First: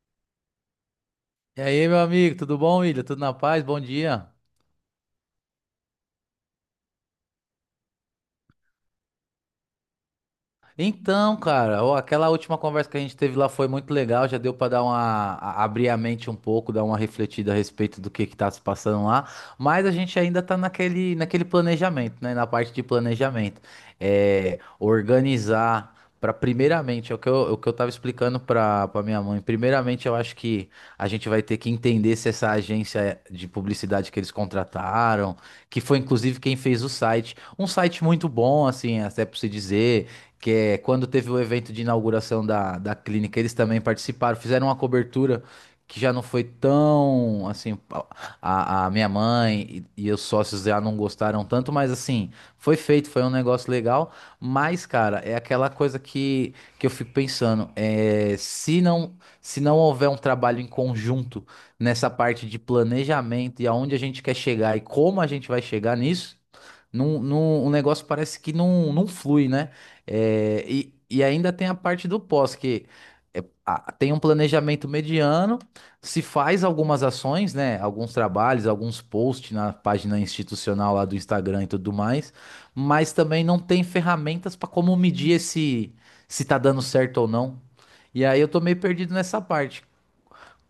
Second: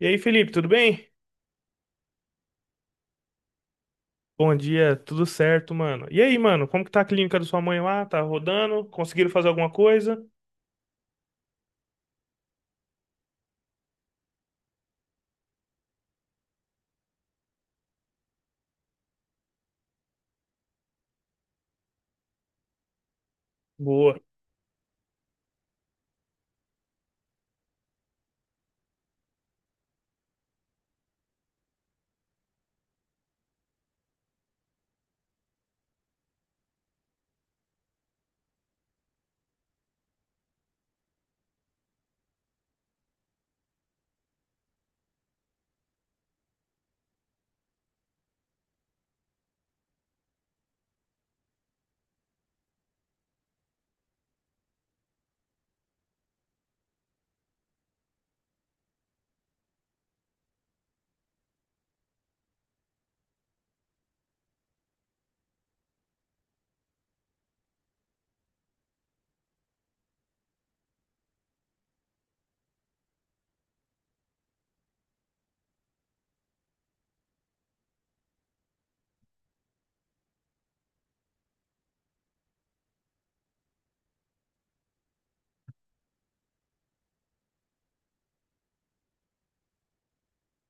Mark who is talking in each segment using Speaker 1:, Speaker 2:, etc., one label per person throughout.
Speaker 1: E aí, Felipe, tudo bem?
Speaker 2: E aí, meu amigo, tudo bom, William? Tudo na paz? Bom dia.
Speaker 1: Bom dia, tudo certo, mano. E aí, mano, como que tá a clínica da sua mãe lá? Tá rodando? Conseguiram fazer alguma coisa?
Speaker 2: Então, cara, ó, aquela última conversa que a gente teve lá foi muito legal, já deu pra dar uma abrir a mente um pouco, dar uma refletida a respeito do que tá se passando lá, mas a gente ainda tá naquele planejamento, né, na parte de planejamento.
Speaker 1: Boa.
Speaker 2: É, organizar pra primeiramente, é o que eu tava explicando pra para minha mãe. Primeiramente, eu acho que a gente vai ter que entender se essa agência de publicidade que eles contrataram, que foi inclusive quem fez o site, um site muito bom, assim, até pra se dizer que é quando teve o evento de inauguração da clínica, eles também participaram, fizeram uma cobertura que já não foi tão assim. A minha mãe e os sócios já não gostaram tanto, mas assim, foi feito, foi um negócio legal. Mas, cara, é aquela coisa que eu fico pensando, se não houver um trabalho em conjunto nessa parte de planejamento e aonde a gente quer chegar e como a gente vai chegar nisso. O negócio parece que não flui, né? É, e ainda tem a parte do pós, que tem um planejamento mediano, se faz algumas ações, né? Alguns trabalhos, alguns posts na página institucional lá do Instagram e tudo mais, mas também não tem ferramentas para como medir esse, se tá dando certo ou não. E aí eu tô meio perdido nessa parte.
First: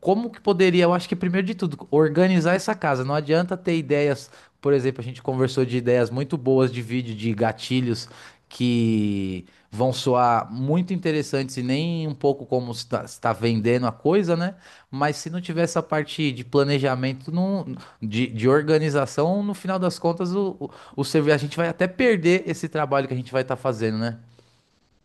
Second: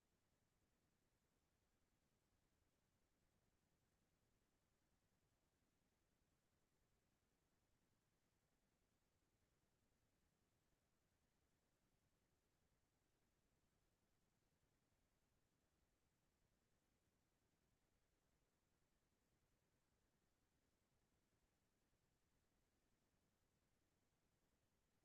Speaker 2: Como que poderia, eu acho que primeiro de tudo, organizar essa casa. Não adianta ter ideias, por exemplo, a gente conversou de ideias muito boas de vídeo, de gatilhos que vão soar muito interessantes e nem um pouco como está vendendo a coisa, né? Mas se não tiver essa parte de planejamento, não, de organização, no final das contas, a gente vai até perder esse trabalho que a gente vai estar fazendo, né?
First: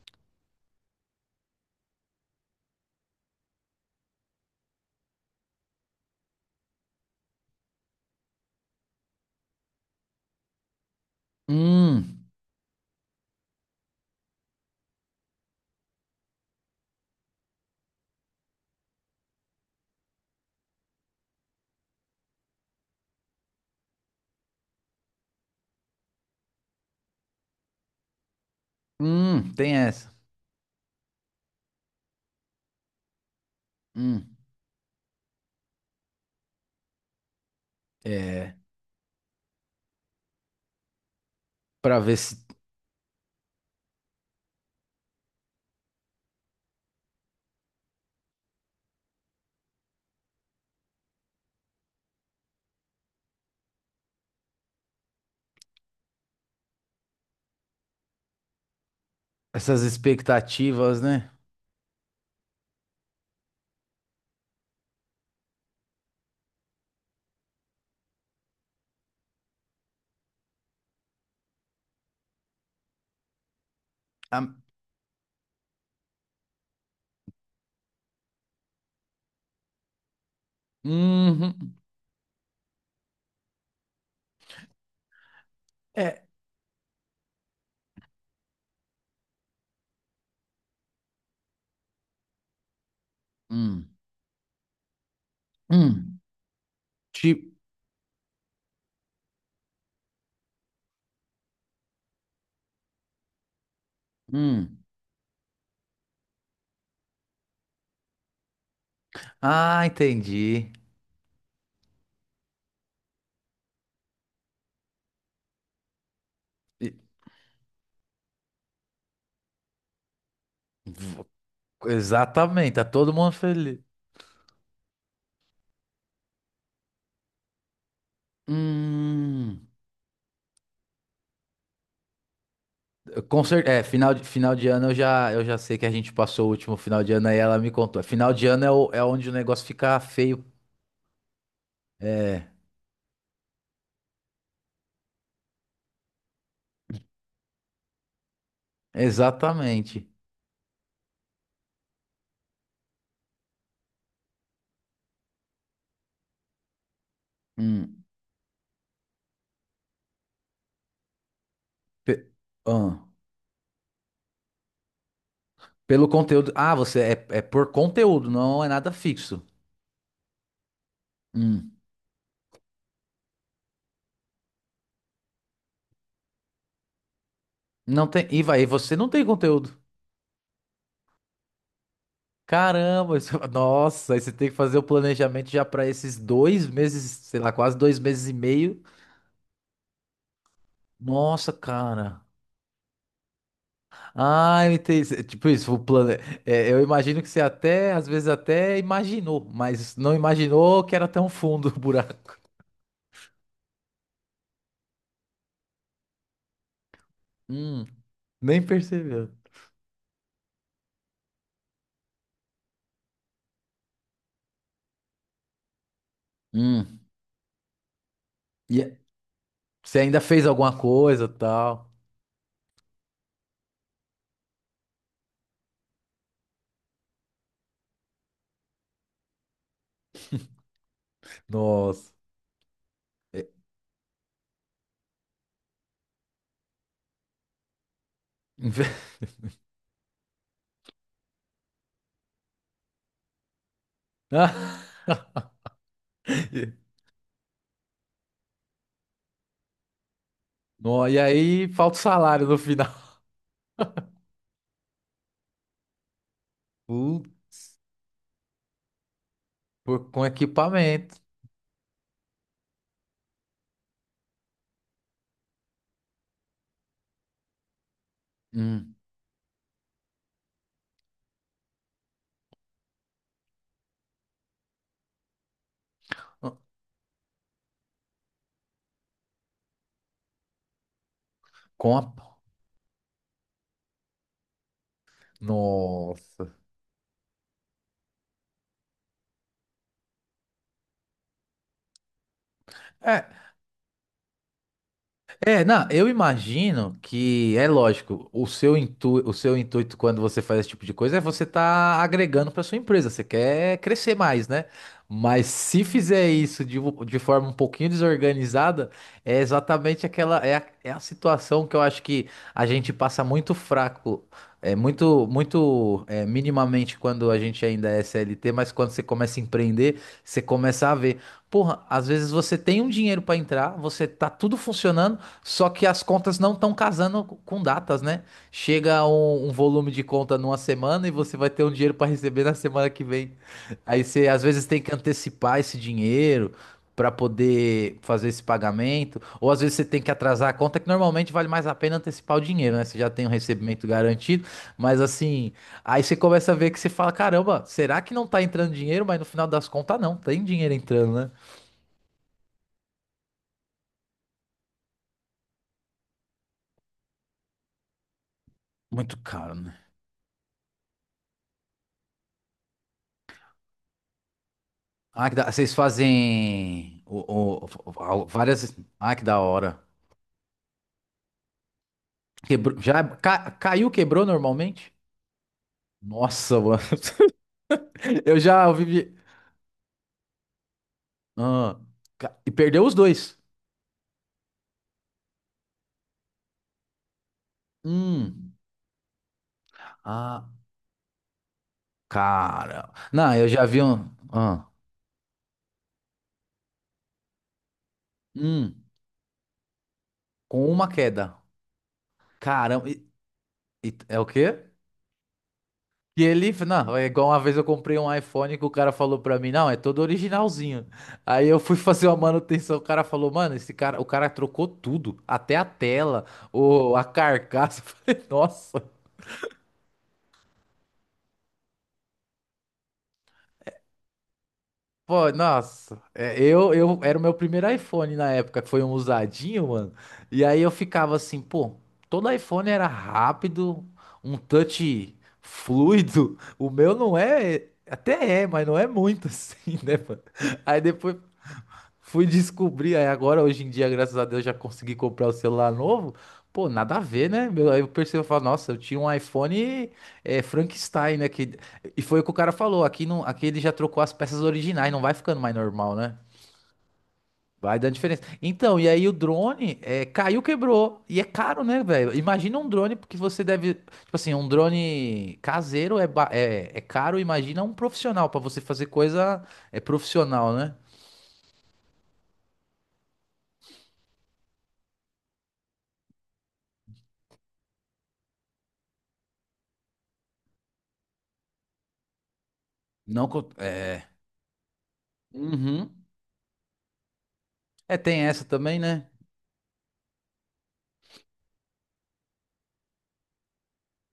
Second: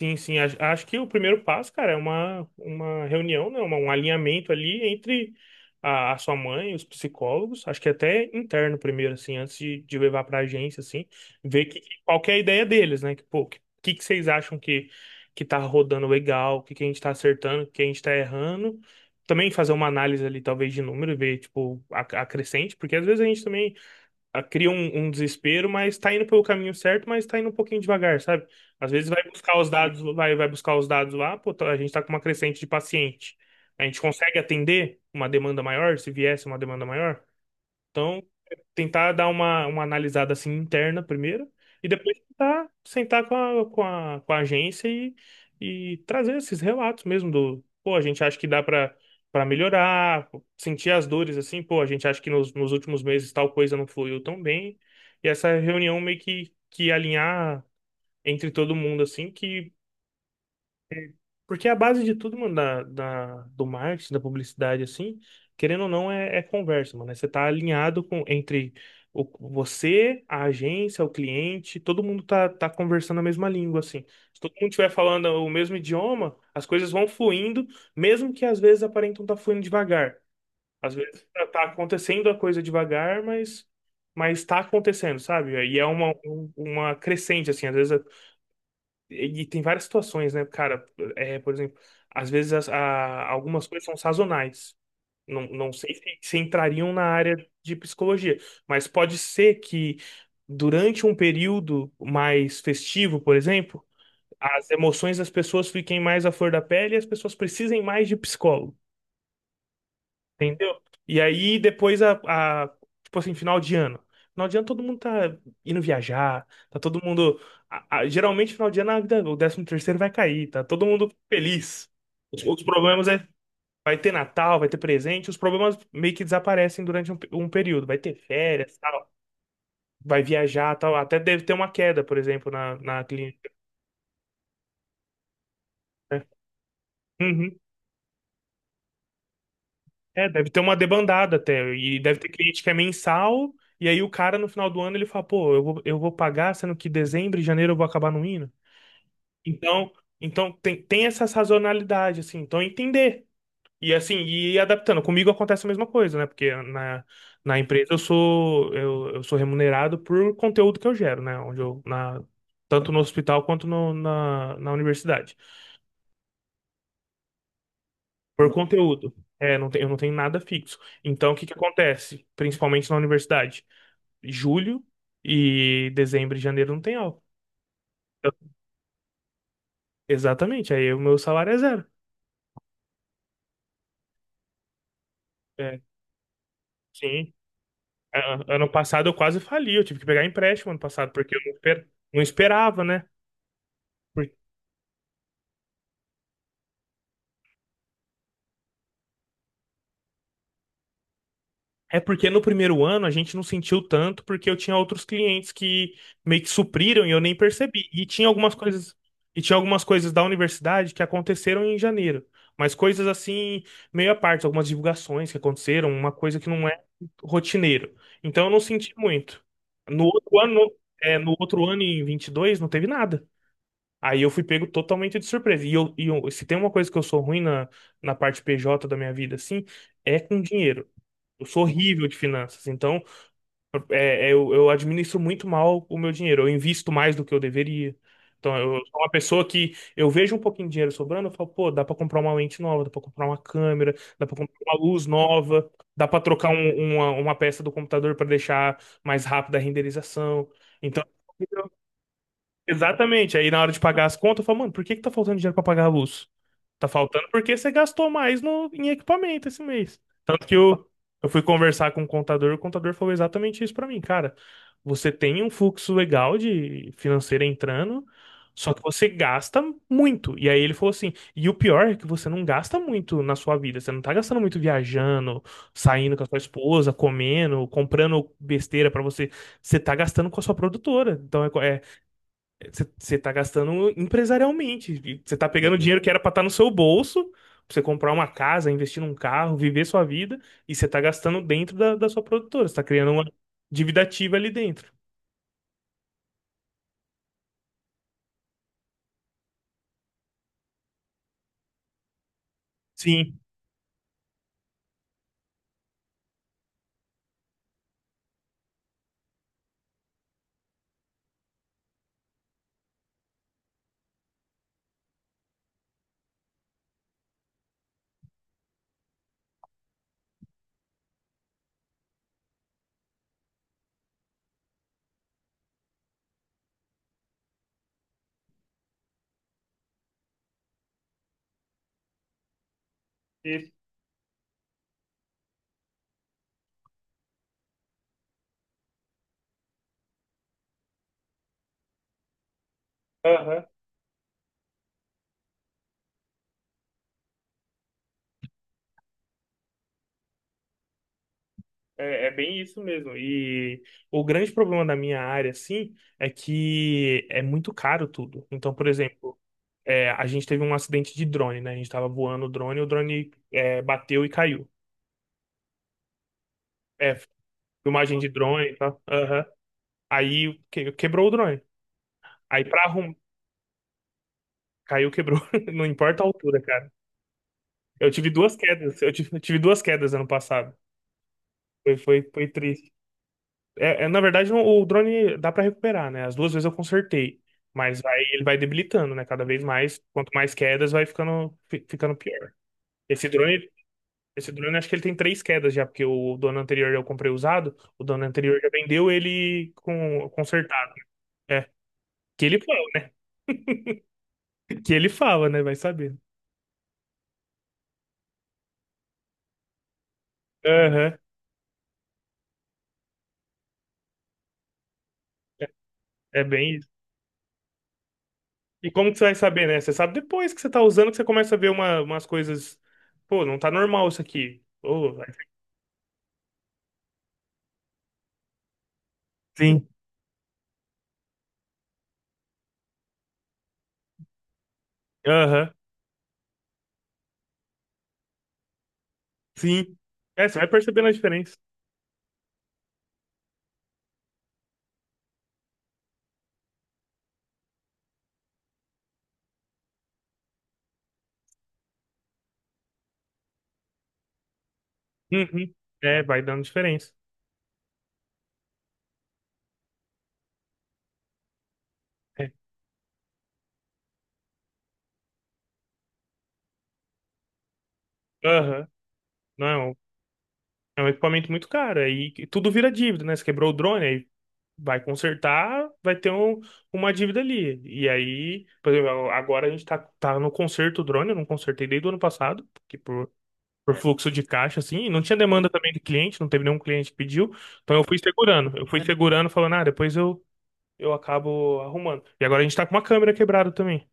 Speaker 1: Sim, sim. Acho que o primeiro passo, cara, é uma reunião, né? Um alinhamento ali entre a sua mãe e os psicólogos. Acho que até interno primeiro, assim, antes de levar pra agência, assim, ver qual
Speaker 2: Hum,
Speaker 1: que é a ideia deles, né? Pô, que vocês acham que tá rodando legal, o que a gente tá acertando, o que a gente tá errando. Também fazer uma análise ali, talvez, de número, ver, tipo, a crescente, porque às vezes a gente também cria um desespero, mas tá indo pelo caminho certo, mas tá indo um pouquinho devagar, sabe? Às vezes vai buscar os
Speaker 2: tem
Speaker 1: dados,
Speaker 2: essa.
Speaker 1: vai buscar os dados lá, pô, a gente tá com uma crescente de paciente. A gente
Speaker 2: Hum,
Speaker 1: consegue atender uma demanda maior, se viesse uma demanda maior? Então,
Speaker 2: é,
Speaker 1: tentar dar uma analisada assim interna primeiro e
Speaker 2: para
Speaker 1: depois
Speaker 2: ver se.
Speaker 1: tentar sentar com a agência e trazer esses relatos mesmo do, pô, a gente acha que dá para melhorar, sentir as dores assim, pô, a gente acha que nos últimos meses tal coisa não fluiu tão bem. E essa reunião meio que alinhar entre todo mundo assim, que
Speaker 2: Essas expectativas, né?
Speaker 1: porque a base de tudo, mano, do marketing, da publicidade, assim, querendo ou não, é conversa, mano. É, você tá alinhado com, entre o, você, a agência, o cliente, todo mundo tá conversando a mesma língua, assim. Se
Speaker 2: Ah,
Speaker 1: todo mundo estiver falando o mesmo idioma, as coisas vão fluindo, mesmo que às vezes aparentam tá fluindo devagar. Às vezes tá
Speaker 2: uhum.
Speaker 1: acontecendo a coisa devagar, mas tá acontecendo, sabe? E é uma,
Speaker 2: É.
Speaker 1: um- uma crescente, assim, às vezes. E tem várias situações, né, cara? É, por exemplo, às vezes algumas coisas
Speaker 2: Hum.
Speaker 1: são sazonais. Não, não sei se,
Speaker 2: Hum.
Speaker 1: se entrariam na área
Speaker 2: Tipo.
Speaker 1: de psicologia, mas pode ser que durante um período mais festivo, por exemplo, as
Speaker 2: Hum.
Speaker 1: emoções das pessoas fiquem mais à flor da pele e as pessoas precisem mais de psicólogo.
Speaker 2: Ah, entendi.
Speaker 1: Entendeu? E aí depois a- tipo assim, final de ano. Final de ano todo mundo tá indo viajar, tá
Speaker 2: E-
Speaker 1: todo mundo. Geralmente final de ano o 13º vai cair, tá todo mundo
Speaker 2: v-
Speaker 1: feliz. Os
Speaker 2: Exatamente, tá
Speaker 1: problemas
Speaker 2: todo mundo feliz.
Speaker 1: vai ter Natal, vai ter presente, os problemas meio que desaparecem durante um período. Vai ter férias, tal,
Speaker 2: Hum.
Speaker 1: vai viajar, tal. Até deve ter uma queda, por exemplo, na clínica,
Speaker 2: É, final de ano eu já sei que a gente
Speaker 1: né?
Speaker 2: passou o último final de ano aí, ela
Speaker 1: Uhum.
Speaker 2: me contou. Final de ano é onde o negócio fica
Speaker 1: É,
Speaker 2: feio.
Speaker 1: deve ter uma debandada até. E deve ter
Speaker 2: É,
Speaker 1: cliente que é mensal. E aí o cara, no final do ano, ele fala, pô, eu vou pagar, sendo que dezembro e janeiro eu vou acabar não indo. Então,
Speaker 2: exatamente.
Speaker 1: então tem essa sazonalidade, assim. Então, é entender. E assim, e ir adaptando. Comigo acontece a mesma coisa, né? Porque na empresa eu
Speaker 2: Hum.
Speaker 1: sou, eu, eu sou remunerado por conteúdo que eu gero, né?
Speaker 2: Pe- ah,
Speaker 1: Tanto no hospital quanto na universidade.
Speaker 2: Pelo conteúdo. Ah, você é por conteúdo,
Speaker 1: Por
Speaker 2: não é nada
Speaker 1: conteúdo.
Speaker 2: fixo.
Speaker 1: É, não tem, eu não tenho nada fixo. Então, o que que
Speaker 2: Hum.
Speaker 1: acontece? Principalmente na universidade. Julho e dezembro e janeiro não tem aula.
Speaker 2: Não tem.
Speaker 1: Eu-
Speaker 2: E você não tem conteúdo.
Speaker 1: Exatamente, aí o meu salário é zero.
Speaker 2: Caramba, nossa, aí você tem que fazer o planejamento já
Speaker 1: É,
Speaker 2: pra esses 2 meses,
Speaker 1: sim.
Speaker 2: sei lá, quase dois meses e
Speaker 1: Ano
Speaker 2: meio.
Speaker 1: passado eu quase fali, eu tive que pegar empréstimo ano passado, porque eu não,
Speaker 2: Nossa,
Speaker 1: esper-
Speaker 2: cara.
Speaker 1: não esperava, né?
Speaker 2: Ah, eu entendi. Tipo isso, o plano. É, eu imagino que você até, às vezes até imaginou, mas não imaginou que era tão fundo o
Speaker 1: É porque
Speaker 2: buraco.
Speaker 1: no primeiro ano a gente não sentiu tanto, porque eu tinha outros clientes que meio que supriram e eu nem
Speaker 2: Hum,
Speaker 1: percebi.
Speaker 2: nem percebeu.
Speaker 1: E tinha algumas coisas da universidade que aconteceram em janeiro, mas coisas assim meio à parte, algumas divulgações que aconteceram, uma coisa que não é
Speaker 2: Hum.
Speaker 1: rotineiro. Então eu não
Speaker 2: E
Speaker 1: senti
Speaker 2: é-
Speaker 1: muito.
Speaker 2: você
Speaker 1: No
Speaker 2: ainda
Speaker 1: outro
Speaker 2: fez
Speaker 1: ano,
Speaker 2: alguma coisa,
Speaker 1: no outro ano
Speaker 2: tal.
Speaker 1: em 22 não teve nada. Aí eu fui pego totalmente de surpresa. Se tem uma coisa que eu sou ruim na parte PJ da minha vida, assim, é com dinheiro. Eu sou horrível
Speaker 2: Nossa.
Speaker 1: de finanças, então
Speaker 2: É,
Speaker 1: eu administro muito mal o meu dinheiro. Eu invisto mais do que eu deveria. Então, eu sou uma pessoa que eu vejo um pouquinho de dinheiro sobrando, eu falo, pô, dá pra comprar uma lente nova, dá pra comprar uma câmera, dá pra comprar uma
Speaker 2: Ah,
Speaker 1: luz nova, dá pra trocar
Speaker 2: e
Speaker 1: uma peça do computador pra deixar mais rápida a renderização. Então,
Speaker 2: No, e aí falta o salário no final.
Speaker 1: exatamente. Aí na hora de pagar as contas, eu falo, mano, por que que tá faltando dinheiro pra pagar a luz? Tá
Speaker 2: Pu-
Speaker 1: faltando porque você gastou mais no, em equipamento esse mês.
Speaker 2: com
Speaker 1: Tanto que eu,
Speaker 2: equipamento.
Speaker 1: eu fui conversar com o contador falou exatamente isso pra mim, cara. Você tem um fluxo legal de financeiro entrando, só que
Speaker 2: Hum.
Speaker 1: você gasta muito. E aí ele falou assim: e o pior é que você não gasta muito na sua vida. Você não tá gastando muito viajando, saindo com a sua esposa, comendo, comprando besteira pra você. Você tá gastando com a sua produtora. Então
Speaker 2: Com a.
Speaker 1: você tá gastando empresarialmente. E você tá pegando dinheiro que era pra estar no
Speaker 2: Nossa.
Speaker 1: seu bolso, pra você comprar uma casa, investir num carro, viver sua vida, e você tá gastando dentro da sua produtora. Você tá criando uma
Speaker 2: É,
Speaker 1: dívida ativa ali dentro.
Speaker 2: É, não, eu imagino que é lógico, o seu intuito quando você faz esse tipo de coisa é você tá agregando para sua empresa, você
Speaker 1: Sim,
Speaker 2: quer crescer mais, né? Mas se fizer isso de, de forma um pouquinho desorganizada, é exatamente aquela é a situação que eu acho que a gente passa muito fraco, é muito muito minimamente quando a gente ainda é CLT, mas quando você começa a empreender, você começa a ver, porra, às vezes você tem um dinheiro para entrar, você tá tudo funcionando só que as contas não estão casando com datas, né? Chega um volume de conta numa semana e você vai ter um dinheiro para receber na semana que vem.
Speaker 1: isso.
Speaker 2: Aí você às vezes tem que antecipar esse dinheiro para poder fazer esse pagamento, ou às vezes você tem que atrasar a conta, que normalmente vale mais a pena antecipar o dinheiro, né? Você já tem o
Speaker 1: Aham.
Speaker 2: recebimento garantido, mas assim, aí você começa a ver que você fala, caramba, será que não tá entrando dinheiro? Mas no final das contas não, tem dinheiro entrando, né?
Speaker 1: É bem isso mesmo. E o grande problema da minha área, assim, é que é muito caro tudo. Então, por
Speaker 2: Muito
Speaker 1: exemplo,
Speaker 2: caro, né?
Speaker 1: a gente teve um acidente de drone, né? A gente tava voando o drone bateu e caiu.
Speaker 2: Ah, que da. Vocês fazem
Speaker 1: É, filmagem de drone e
Speaker 2: várias.
Speaker 1: tal.
Speaker 2: Ah, que da hora.
Speaker 1: Quebrou o drone. Aí
Speaker 2: Quebrou.
Speaker 1: pra
Speaker 2: Já
Speaker 1: arrumar.
Speaker 2: caiu, quebrou normalmente?
Speaker 1: Caiu, quebrou. Não importa a
Speaker 2: Nossa,
Speaker 1: altura,
Speaker 2: mano.
Speaker 1: cara. Eu tive
Speaker 2: Eu
Speaker 1: duas
Speaker 2: já ouvi.
Speaker 1: quedas. Eu tive, eu tive duas quedas ano passado.
Speaker 2: Ah,
Speaker 1: Foi, foi, foi
Speaker 2: E perdeu
Speaker 1: triste.
Speaker 2: os dois.
Speaker 1: Na verdade, o drone dá pra recuperar, né? As duas vezes eu consertei. Ele
Speaker 2: Hum.
Speaker 1: vai debilitando, né? Cada vez mais. Quanto
Speaker 2: Ah,
Speaker 1: mais quedas, vai ficando pior.
Speaker 2: cara.
Speaker 1: Esse
Speaker 2: Não, eu já
Speaker 1: drone,
Speaker 2: vi um.
Speaker 1: esse
Speaker 2: Ah.
Speaker 1: drone, acho que ele tem três quedas já, porque o dono anterior eu comprei usado. O dono anterior já
Speaker 2: Hum.
Speaker 1: vendeu ele com,
Speaker 2: Com uma
Speaker 1: consertado.
Speaker 2: queda.
Speaker 1: É. Que ele falou,
Speaker 2: Caramba.
Speaker 1: né?
Speaker 2: É o quê?
Speaker 1: Que ele fala, né? Vai saber.
Speaker 2: E ele, não, é igual uma vez eu comprei um iPhone que o cara falou pra mim, não, é todo originalzinho.
Speaker 1: Aham.
Speaker 2: Aí eu fui fazer uma manutenção, o cara falou, mano, esse cara, o cara trocou tudo, até a
Speaker 1: É
Speaker 2: tela,
Speaker 1: é bem isso.
Speaker 2: a carcaça. Eu falei, nossa,
Speaker 1: E como que você vai saber, né? Você sabe depois que você tá usando que você começa a ver umas coisas. Pô, não tá normal isso aqui.
Speaker 2: pô, nossa. É, eu era o meu primeiro iPhone na época, que foi um usadinho,
Speaker 1: Sim.
Speaker 2: mano. E aí eu ficava assim, pô, todo iPhone era rápido, um touch
Speaker 1: Aham.
Speaker 2: fluido. O meu não é, até é, mas não é muito assim,
Speaker 1: Sim.
Speaker 2: né, mano?
Speaker 1: É, você vai
Speaker 2: Aí
Speaker 1: percebendo a
Speaker 2: depois
Speaker 1: diferença.
Speaker 2: fui descobrir, aí agora hoje em dia, graças a Deus, já consegui comprar o celular novo. Pô, nada a ver, né? Meu. Aí eu percebo, eu falo, nossa, eu tinha um iPhone, Frankenstein, né? Que. E foi o que o cara falou, aqui, não, aqui ele já trocou as peças originais, não vai ficando mais
Speaker 1: Uhum.
Speaker 2: normal, né?
Speaker 1: É, vai dando diferença.
Speaker 2: Vai dando diferença. Então, e aí o drone, caiu, quebrou. E é caro, né, velho?
Speaker 1: É.
Speaker 2: Imagina um drone, porque você deve. Tipo assim, um drone caseiro é caro, imagina um profissional, pra você
Speaker 1: Aham.
Speaker 2: fazer coisa
Speaker 1: Não,
Speaker 2: é profissional, né?
Speaker 1: é um equipamento muito caro. Tudo vira dívida, né? Você quebrou o drone, aí vai consertar, vai ter uma dívida ali. E aí, por exemplo, agora a gente tá no conserto do drone, eu não consertei desde o ano passado,
Speaker 2: Não.
Speaker 1: por
Speaker 2: É.
Speaker 1: fluxo de caixa, assim, e não tinha demanda também de
Speaker 2: Uhum.
Speaker 1: cliente, não teve nenhum cliente que pediu, então
Speaker 2: É,
Speaker 1: eu fui
Speaker 2: tem essa
Speaker 1: segurando,
Speaker 2: também,
Speaker 1: eu fui
Speaker 2: né?
Speaker 1: segurando, falando, ah, depois eu acabo arrumando. E agora a gente tá com uma câmera quebrada também.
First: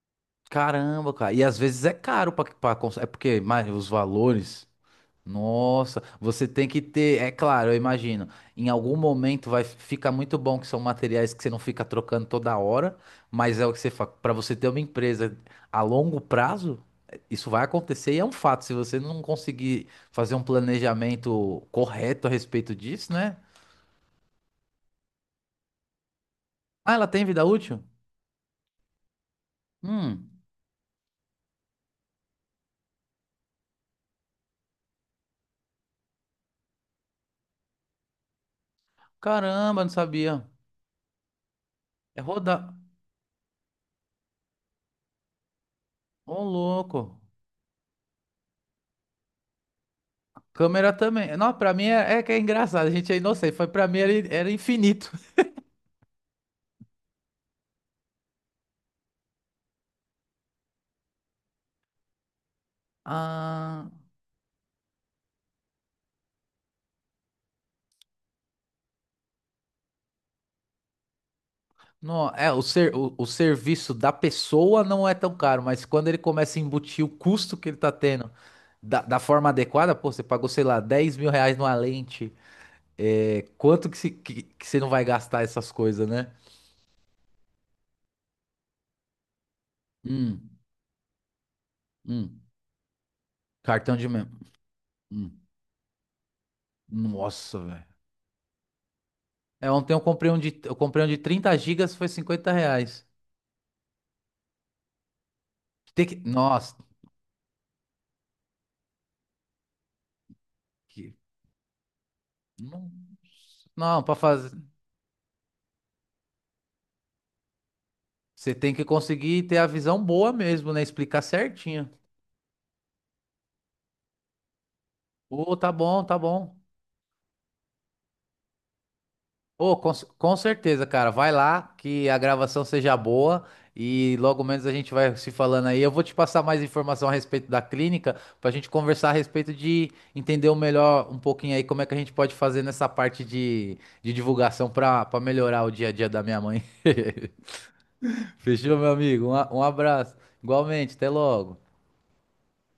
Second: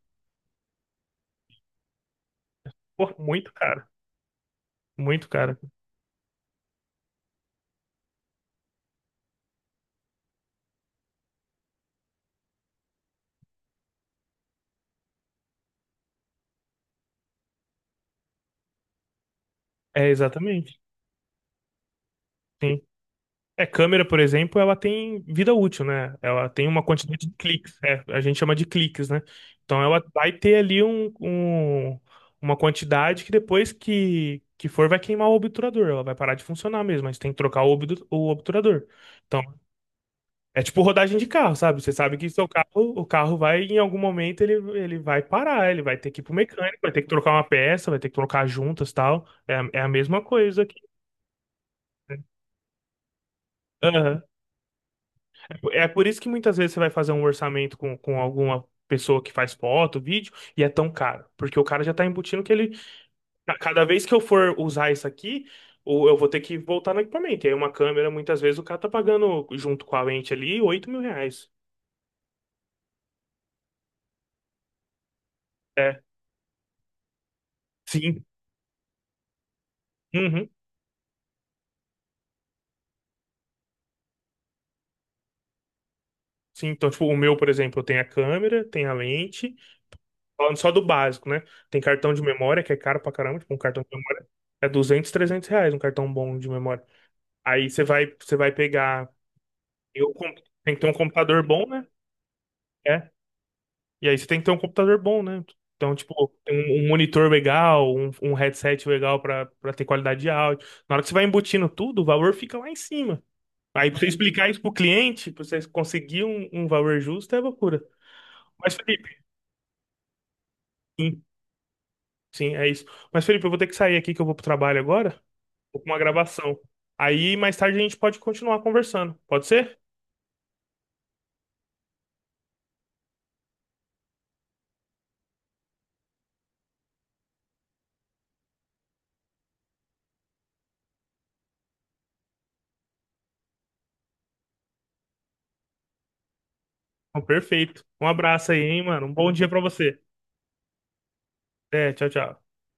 Speaker 2: Caramba, cara. E às vezes é caro, é
Speaker 1: Pô,
Speaker 2: porque
Speaker 1: muito
Speaker 2: mas,
Speaker 1: cara,
Speaker 2: os valores.
Speaker 1: muito cara.
Speaker 2: Nossa, você tem que ter. É claro, eu imagino. Em algum momento vai ficar muito bom que são materiais que você não fica trocando toda hora, mas é o que você fala. Pra você ter uma empresa a longo prazo, isso vai acontecer e é um fato. Se você não conseguir
Speaker 1: É,
Speaker 2: fazer um
Speaker 1: exatamente,
Speaker 2: planejamento correto a respeito
Speaker 1: sim.
Speaker 2: disso, né?
Speaker 1: É, câmera, por exemplo, ela tem vida útil, né? Ela tem uma
Speaker 2: Ah, ela tem
Speaker 1: quantidade de
Speaker 2: vida
Speaker 1: cliques,
Speaker 2: útil?
Speaker 1: a gente chama de cliques, né? Então ela vai
Speaker 2: Hum,
Speaker 1: ter ali uma quantidade que depois que for vai queimar o obturador, ela vai parar de funcionar mesmo, mas tem que trocar o obturador. Então,
Speaker 2: caramba, não sabia.
Speaker 1: é tipo rodagem de carro, sabe? Você sabe
Speaker 2: É
Speaker 1: que seu carro,
Speaker 2: rodar.
Speaker 1: o carro vai, em algum momento, ele vai parar, ele vai ter que ir pro
Speaker 2: Ô,
Speaker 1: mecânico, vai ter que
Speaker 2: louco.
Speaker 1: trocar uma peça, vai ter que trocar juntas e tal. É, é a mesma coisa aqui.
Speaker 2: Câmera também. Não, pra mim é, é que é engraçado. A gente é inocente. Foi pra mim
Speaker 1: Aham.
Speaker 2: era infinito.
Speaker 1: É por isso que muitas vezes você vai fazer um orçamento com alguma pessoa que faz foto, vídeo, e é tão caro. Porque o cara já tá embutindo que ele, a cada
Speaker 2: Ah,
Speaker 1: vez que eu for usar isso aqui, ou eu vou ter que voltar no equipamento. E aí uma câmera, muitas vezes, o cara tá pagando, junto com a lente ali, 8 mil reais.
Speaker 2: não, o serviço da pessoa não é tão caro, mas
Speaker 1: É,
Speaker 2: quando ele começa a embutir o custo que ele tá
Speaker 1: sim.
Speaker 2: tendo da forma adequada, pô, você
Speaker 1: Uhum.
Speaker 2: pagou, sei lá, R$ 10.000 numa lente. É, quanto que, se, que você não vai gastar essas coisas, né?
Speaker 1: Sim, então, tipo, o meu, por exemplo, eu tenho a câmera, tem a lente,
Speaker 2: Hum,
Speaker 1: falando só do básico, né? Tem cartão de
Speaker 2: hum.
Speaker 1: memória, que é caro pra caramba, tipo, um cartão de
Speaker 2: Cartão de
Speaker 1: memória
Speaker 2: memória.
Speaker 1: é 200, 300 reais, um cartão bom de memória.
Speaker 2: Nossa,
Speaker 1: Aí você
Speaker 2: velho.
Speaker 1: vai, você vai pegar,
Speaker 2: É, ontem eu
Speaker 1: eu,
Speaker 2: comprei
Speaker 1: com-
Speaker 2: um de,
Speaker 1: tem
Speaker 2: eu
Speaker 1: que ter um
Speaker 2: comprei um de
Speaker 1: computador
Speaker 2: 30
Speaker 1: bom, né?
Speaker 2: gigas, foi R$ 50.
Speaker 1: É, e aí você tem que ter um computador bom, né? Então,
Speaker 2: Tem
Speaker 1: tipo,
Speaker 2: que, nossa,
Speaker 1: um monitor legal, um headset legal pra ter qualidade de áudio. Na hora que você
Speaker 2: que-
Speaker 1: vai embutindo tudo, o valor fica lá em
Speaker 2: não,
Speaker 1: cima. Aí pra
Speaker 2: não,
Speaker 1: você
Speaker 2: para
Speaker 1: explicar
Speaker 2: fazer,
Speaker 1: isso pro cliente, pra você conseguir um valor justo, é loucura.
Speaker 2: você
Speaker 1: Mas,
Speaker 2: tem que
Speaker 1: Felipe,
Speaker 2: conseguir ter a visão boa mesmo, né? Explicar certinho.
Speaker 1: Sim, é isso. Mas, Felipe, eu vou ter que sair aqui que eu vou pro trabalho agora.
Speaker 2: Ô, tá
Speaker 1: Vou pra uma
Speaker 2: bom, tá bom.
Speaker 1: gravação. Aí mais tarde a gente pode continuar conversando. Pode
Speaker 2: Ô,
Speaker 1: ser?
Speaker 2: com certeza, cara. Vai lá, que a gravação seja boa e logo menos a gente vai se falando aí. Eu vou te passar mais informação a respeito da clínica pra gente conversar a respeito de entender o melhor um pouquinho aí como é que a gente pode fazer nessa parte de divulgação pra para melhorar o dia a dia da minha mãe.
Speaker 1: Então, perfeito. Um abraço aí,
Speaker 2: Fechou,
Speaker 1: hein,
Speaker 2: meu
Speaker 1: mano. Um
Speaker 2: amigo?
Speaker 1: bom
Speaker 2: Um
Speaker 1: dia
Speaker 2: a-
Speaker 1: pra
Speaker 2: um
Speaker 1: você.
Speaker 2: abraço. Igualmente, até logo.
Speaker 1: É, tchau, tchau.